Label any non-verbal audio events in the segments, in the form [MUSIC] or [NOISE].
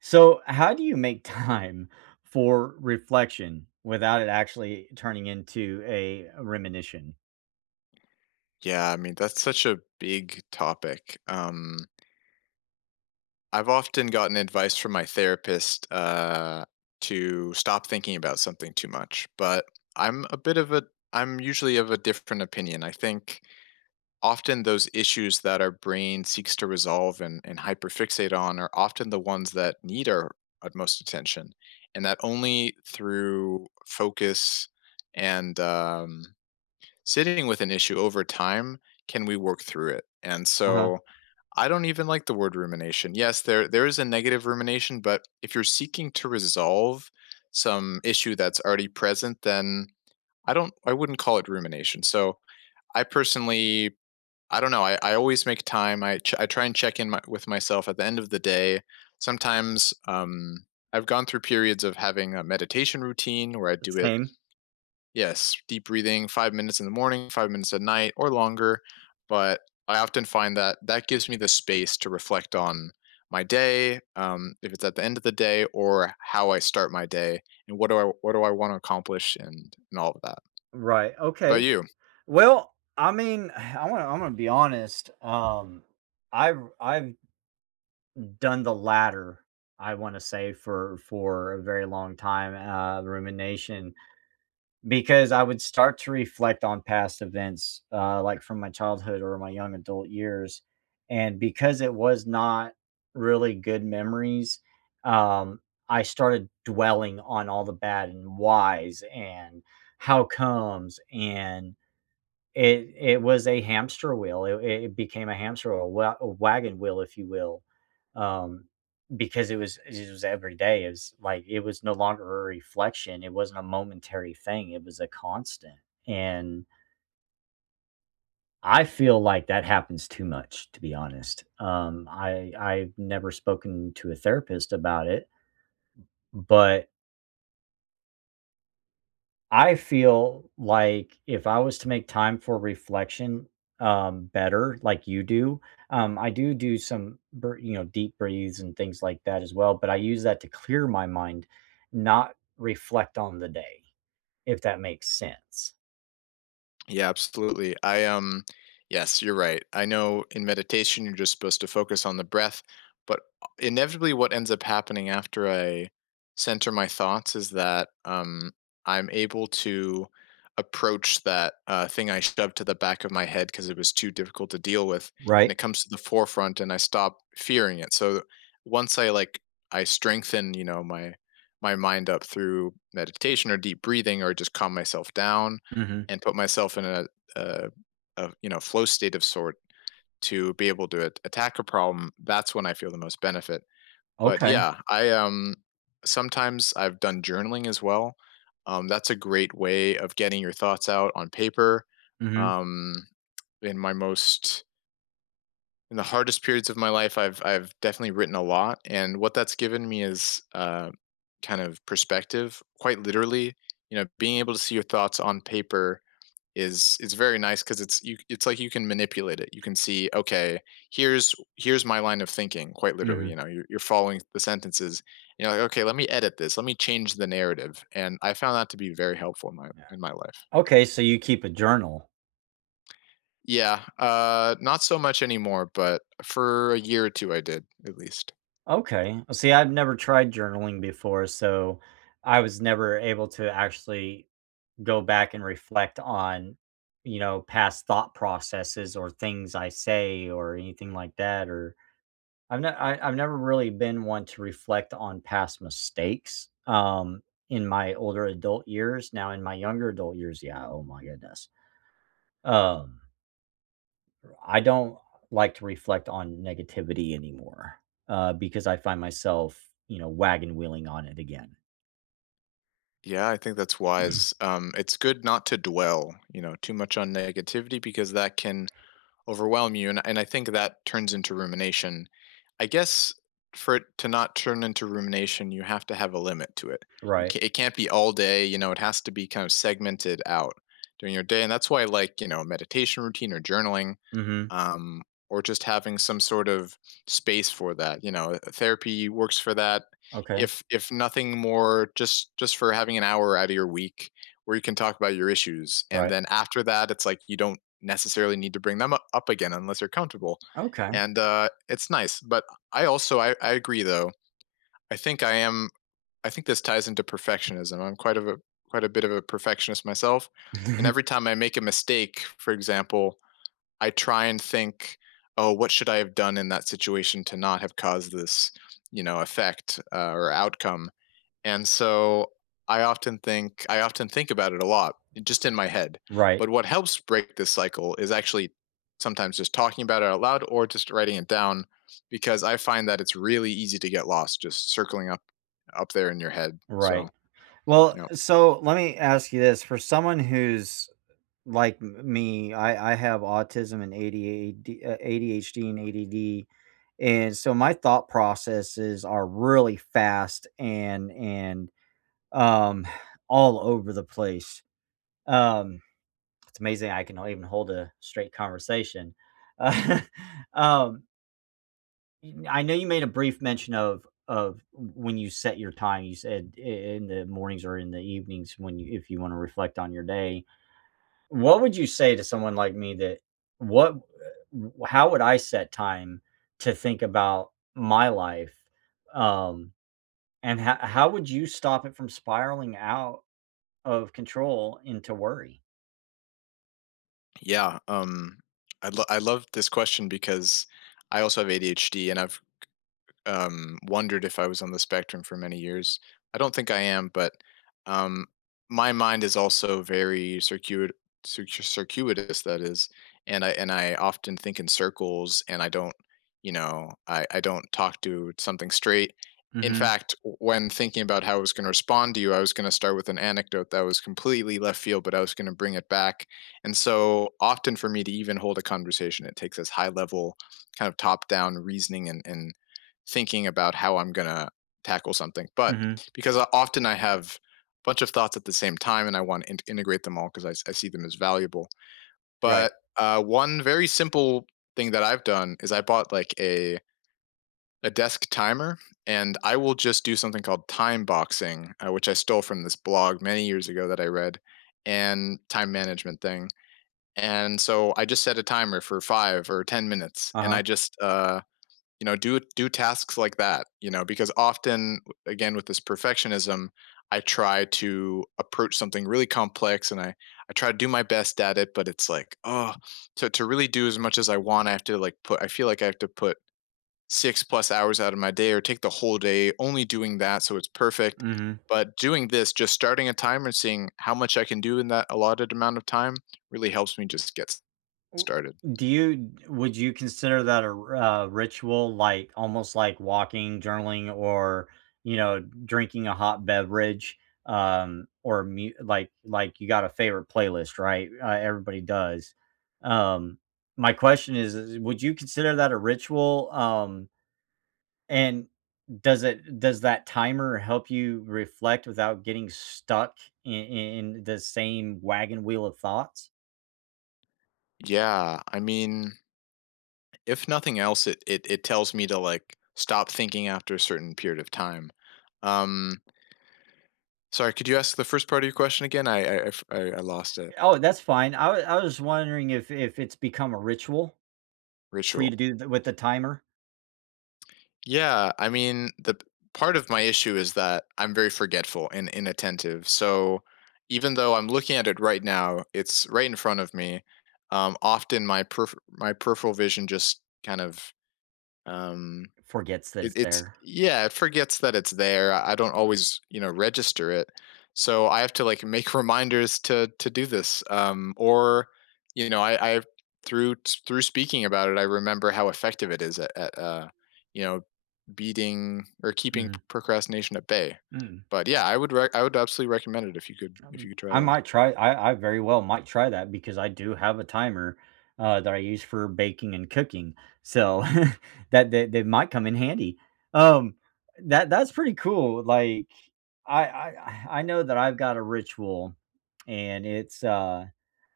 So how do you make time for reflection without it actually turning into a rumination? Yeah. I mean, that's such a big topic, um I've often gotten advice from my therapist, uh, to stop thinking about something too much, but I'm a bit of a I'm usually of a different opinion. I think often those issues that our brain seeks to resolve and and hyperfixate on are often the ones that need our utmost attention. And that only through focus and, um sitting with an issue over time can we work through it. And Uh-huh. so, I don't even like the word rumination. Yes. There there is a negative rumination, but if you're seeking to resolve some issue that's already present, then I don't I wouldn't call it rumination. So, I personally I don't know. I I always make time. I tr I try and check in with myself at the end of the day. Sometimes, um, I've gone through periods of having a meditation routine where I The do it same. Yes, deep breathing, 5 minutes in the morning, 5 minutes at night, or longer. But I often find that that gives me the space to reflect on my day, um, if it's at the end of the day, or how I start my day, and what do I what do I wanna accomplish and and all of that. Right. Okay. About you? Well, I mean, I wanna Imma be honest, um I ru I've done the latter, I wanna say, for for a very long time, uh, the rumination, because I would start to reflect on past events, uh, like, from my childhood or my young adult years. And because it was not really good memories, um, I started dwelling on all the bad and whys and how comes and it it was a hamster wheel. It it became a hamster wheel, a wa a wagon wheel, if you will, um, because it was it was everyday is like, it was no longer a reflection. It wasn't a momentary thing. It was a constant. And I feel like that happens too much, to be honest, um, I I've never spoken to a therapist about it but I feel like if I was to make time for reflection, um, better, like you do, um, I do do some br you know, deep breathes and things like that as well, but I use that to clear my mind, not reflect on the day, if that makes sense. Yeah, absolutely. I, um, yes, you're right. I know in meditation, you're just supposed to focus on the breath. But, uh, inevitably, what ends up happening after I center my thoughts is that, um, I'm able to approach that, uh, thing I shoved to the back of my head 'cause it was too difficult to deal with. And Right. it comes to the forefront, and I stop fearing it. So, u once I, like, I strengthen, you know, my my mind up through meditation or deep breathing or just calm myself down Mhm. and put myself in a, uh, uh, you know, flow state of sort to be able to a attack a problem, that's when I feel the most benefit. But, Okay. yeah, I, um, sometimes I've done journaling as well. Um, that's a great way of getting your thoughts out on paper. Mhm. Um, in my most in the hardest periods of my life, I've I've definitely written a lot. And what that's given me is, uh, kind of perspective quite literally. You know, being able to see your thoughts on paper is is very nice 'cause it's you it's like you can manipulate it. You can see," Okay. Here's here's my line of thinking," quite literally, you Mhm. know? You're you're following the sentences, you know? "Okay, let me edit this, let me change the narrative." And I found that to be very helpful in my Yeah. in my life. Okay, so you keep a journal. Yeah, uh, not so much anymore, but for a year or two I did, at least. Okay. See, I've never tried journaling before, so I was never able to actually go back and reflect on, you know, past thought processes or things I say or anything like that, or I've n I I've never really been one to reflect on past mistakes, um, in my older adult years, now in my younger adult years, yeah, oh my goodness, um r I don't like to reflect on negativity anymore, uh, because I find myself, you know, wagon wheeling on it again. Yeah, I think that's wise, um, It's good not to dwell, you know, too much on negativity because that can overwhelm you, and and I think that turns into rumination. I guess for it to not turn into rumination, you have to have a limit to it. You Right. ca it can't be all day, you know, it has to be kind of segmented out during your day and that's why I like, you know, meditation routine or journaling, Mhm. um, or just having some sort of space for that, you know, uh uh, therapy works for that. Okay. If if nothing more, just just for having an hour outta your week, where you can talk about your issues and Right. then after that, it's like you don't necessarily need to bring them u up again unless you're comfortable. Okay. And, uh, it's nice. But I also I I agree, though. I think I am I think this ties into perfectionism. I'm quite of a quite a bit of a perfectionist myself and [CHUCKLES] every time I make a mistake, for example, I try and think, "Oh, what should I have done in that situation to not have caused this, you know, effect, uh, or outcome?" And so I often think I often think about it a lot, just in my head. Right. But what helps break this cycle is actually sometimes just talking about it out loud or just writing it down because I find that it's really easy to get lost just circling up up there in your head. So, Right. Well, yep. uh, so, let me ask you this. For someone who's like m me, I I have autism and ADAD uh, ADHD and ADD, and so my thought processes are really fast and and, um, [SIGHS] all over the place. Um, it's amazing I can, uh, even hold a straight conversation. [LAUGHS] Um Yo I know you made a brief mention of of w when you set your time. You said i in the mornings or in the evenings, when you if you wanna reflect on your day. What would you say to someone like me that what eh how would I set time to think about my life, um, and h how would you stop it from spiraling out of control into worry? Yeah. Um, I lo I love this question because I also have ADHD, and I've, k um, wondered if I was on the spectrum for many years. I don't think I am, but, um, my mind is also very circuit cir circuitous that is, and I and I often think in circles, and I don't, you know, I I don't talk to something straight. In Mhm. fact, w when thinking about how I was gonna respond to you, I was gonna start with an anecdote that was completely left field, but I was gonna bring it back, and so often for me to even hold a conversation, it takes this high level kind of top down reasoning and and thinking about how I'm gonna tackle something. But Mhm. because often I have bunch of thoughts at the same time, and I want to inte integrate them all because I I see them as valuable. But, Right. uh, one very simple thing that I've done cause' is I bought, like, a a desk timer, and I will just do something called time boxing, which I stole from this blog many years ago that I read, and time management thing, and so I just set a timer for 5 or 10 minutes, and I Uh-huh. just, uh, you know, do do tasks like that. You know? Because often, again, with this perfectionism, I try to approach something really complex, and I I try to do my best at it, but it's like, "Ugh." So, to really do as much as I want, I have to like put I feel like i have to put 6 plus hours out of my day or take the whole day only doing that so it's perfect. Mhm. But doing this, just starting a timer and seeing how much I can do in that allotted amount of time really helps me just get started. Do you would you consider that a r a ritual, like, almost like walking, journaling, or, you know, drinking a hot beverage, um, or mu like like, you got a favorite playlist. Right? Uh, everybody does. Um, my question is is would you consider that a ritual? Um and does it does that timer help you reflect without getting stuck i i in the same wagon wheel of thoughts? Yeah. I mean if nothing else, it it it tells me to, like, stop thinking after a certain period of time. Um Sorry, could you ask the first part of your question again? I I I f I lost it. Oh, that's fine. I wa I was just wondering if if it's become a ritual for you to Ritual. do th with the timer. Yeah, I mean, the p part of my issue is that I'm very forgetful and inattentive. So, even though I'm looking at it right now, it's right in front of me. Um, often, my perf my peripheral vision just kind of, um, Forgets that it it's it's there. yeah, it forgets that it's there, I don't always, you know, register it. So, I have to, like, make reminders to to do this, um, or, you know, I I've through s through speaking about it, I remember how effective it is at at uh, you know, beating or keeping Mhm. procrastination at bay. Mm. But, yeah, I would rec I would absolutely recommend it if you could if you Um, could try I that. might try I I very well might try that, because I do have a timer, uh, that I use for baking and cooking. So, [CHUCKLES] that that that might come in handy. Um, that that's pretty cool. Like, I I I know that I've got a ritual, and, it's, uh,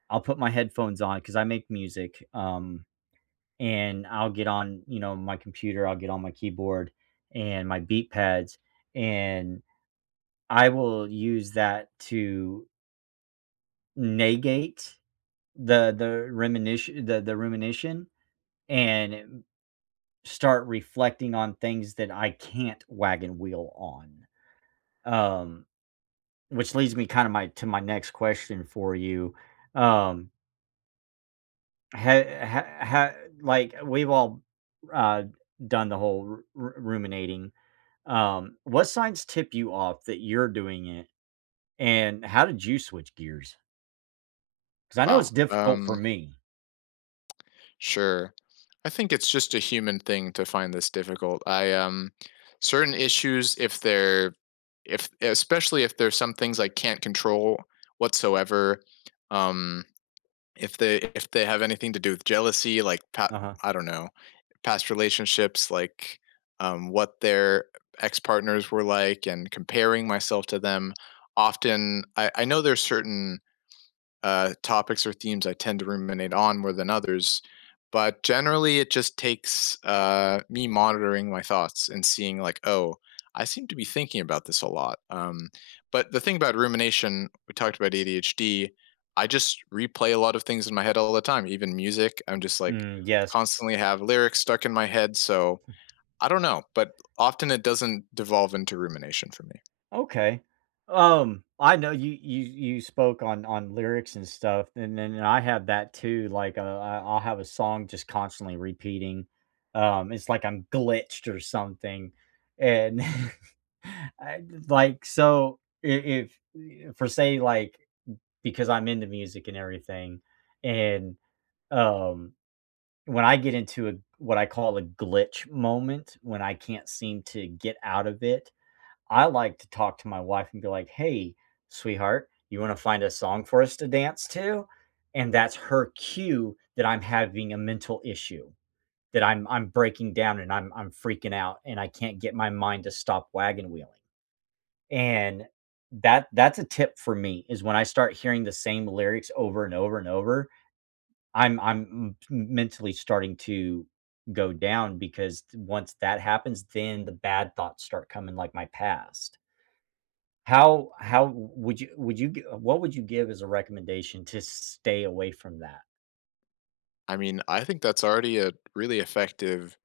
I'll put my headphones on, 'cause I make music, um, and I'll get on, you know, my computer, I'll get on my keyboard and my beat pads, and I will use that to negate the the reminit the the rumination and e mm start reflecting on things that I can't wagon wheel on, um, which leads me kinda my to my next question for you, um Hey heh ha like, we've all, uh, done the whole ru ru ruminating. Um, what signs tip you off that you're doing it, and how did you switch gears? 'Cause I know it's Wow, difficult for um me. Sure. I think it's just a human thing to find this difficult, I, um, certain issues, if they're if especially if there's some things I can't control whatsoever, um, if they if they have anything to do with jealousy, like, pa Uh-huh. I don't know, past relationships, like, um, what their uh, ex-partners were like and comparing myself to them, often, I I know there's certain, uh, topics or themes I tend to ruminate on more than others, but, generally, it just takes, uh, me monitoring my thoughts and seeing like, "Oh, I seem to be thinking about this a lot, um" But the thing about rumination, we talked about ADHD, I just replay a lot of things in my head all the time, even music, I'm just, like, Mm, yes. constantly have lyrics stuck in my head, so, Hmm. I don't know, but often, it doesn't devolve into rumination for me. Okay. Um, I know you you you spoke on on lyrics and stuff, and then I have that too, like, uh, I I'll have a song just constantly repeating, um, it's like I'm glitched or something, and [CHUCKLES] I just like so, i if i if for say, like, mm because I'm into music and everything, and, um, when I get into a what I call a "glitch moment," when I can't seem to get out of it, I like to talk to my wife and be like, "Hey, sweetheart, you wanna find a song for us to dance to?" And that's her cue that I'm having a mental issue, that I'm I'm breaking down and I'm I'm freaking out and I can't get my mind to stop wagon-wheeling. And that that's a tip for me is when I start hearing the same lyrics over and over and over, I'm I'm m t m mentally starting to go down because d once that happens, then the bad thoughts start coming like my past. How how w would you would you gi what would you give as a recommendation to stay away from that? I mean, I think that's already a really effective,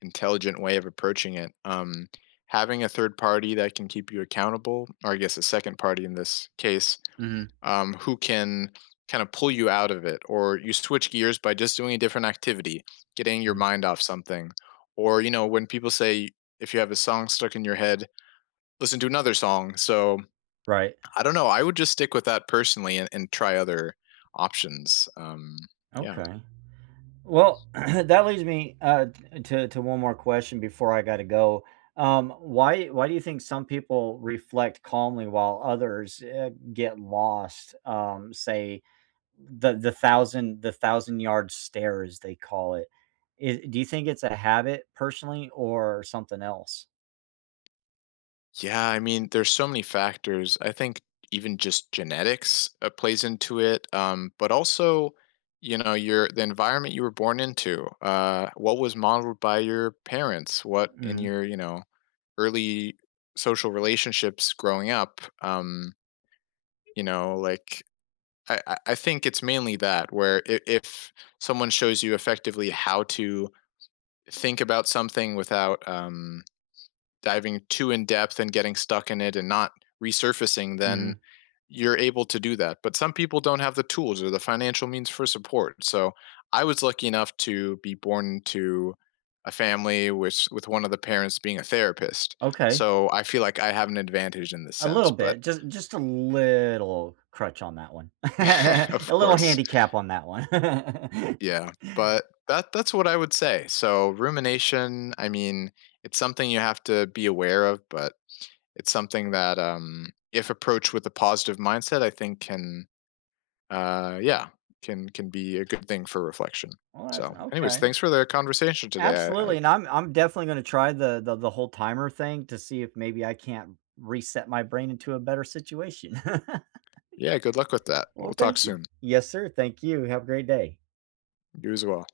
intelligent way of approaching it. Um, having a third party that can keep you accountable, or, I guess, a second party in this case, Mhm. um, who can kinda pull you out of it, or you switch gears by just doing a different activity, getting your Mhm. mind off something. Or, you know, when people say, "If you have a song stuck in your head, listen to another song," so, Right. I don't know, I would just stick with that, personally, and and try other options, um, yeah. Okay. Well, [CLEARS THROAT] that leads me, uh, t uh, to to one more question before I gotta go. Um, why why do you think some people reflect calmly while others, eh, get lost, um, say, the the thousand the thousand-yard stare, as they call it. I Do you think it's a habit, personally, or something else? Yeah, I mean, there's so many factors. I think even just genetics, uh, plays into it, um, but also, you know, your the environment you were born into, uh, what was modeled by your parents? What in Mm. your, you know, early social relationships growing up, um you know, like, I I I think it's mainly that, where i if someone shows you effectively how to think about something without, um, diving too in-depth and getting stuck in it and not resurfacing, then Mhm. you're able to do that. But some people don't have the tools or the financial means for support. So, I was lucky enough to be born to a family wis with one of the parents being a therapist. Okay. So, I feel like I have an advantage in this A little sense. But bit. Just just a little crutch on that one. [LAUGHS] A [LAUGHS] Of little course. handicap on that one. [LAUGHS] Yeah. But that that's what I would say. So, rumination, I mean, it's something you have to be aware of, but it's something that, um, if approached with a positive mindset, I think can, uh, yeah, can can be a good thing for reflection. Well, that's So, anyways, Okay. thanks for the conversation today. I I Absolutely, and I'm I'm definitely gonna try the the the whole timer thing to see if maybe I can reset my brain into a better situation. [LAUGHS] Yeah. Good luck with that. Well, We'll talk thank you. soon. Yes, sir. Thank you. Have a great day. You as well.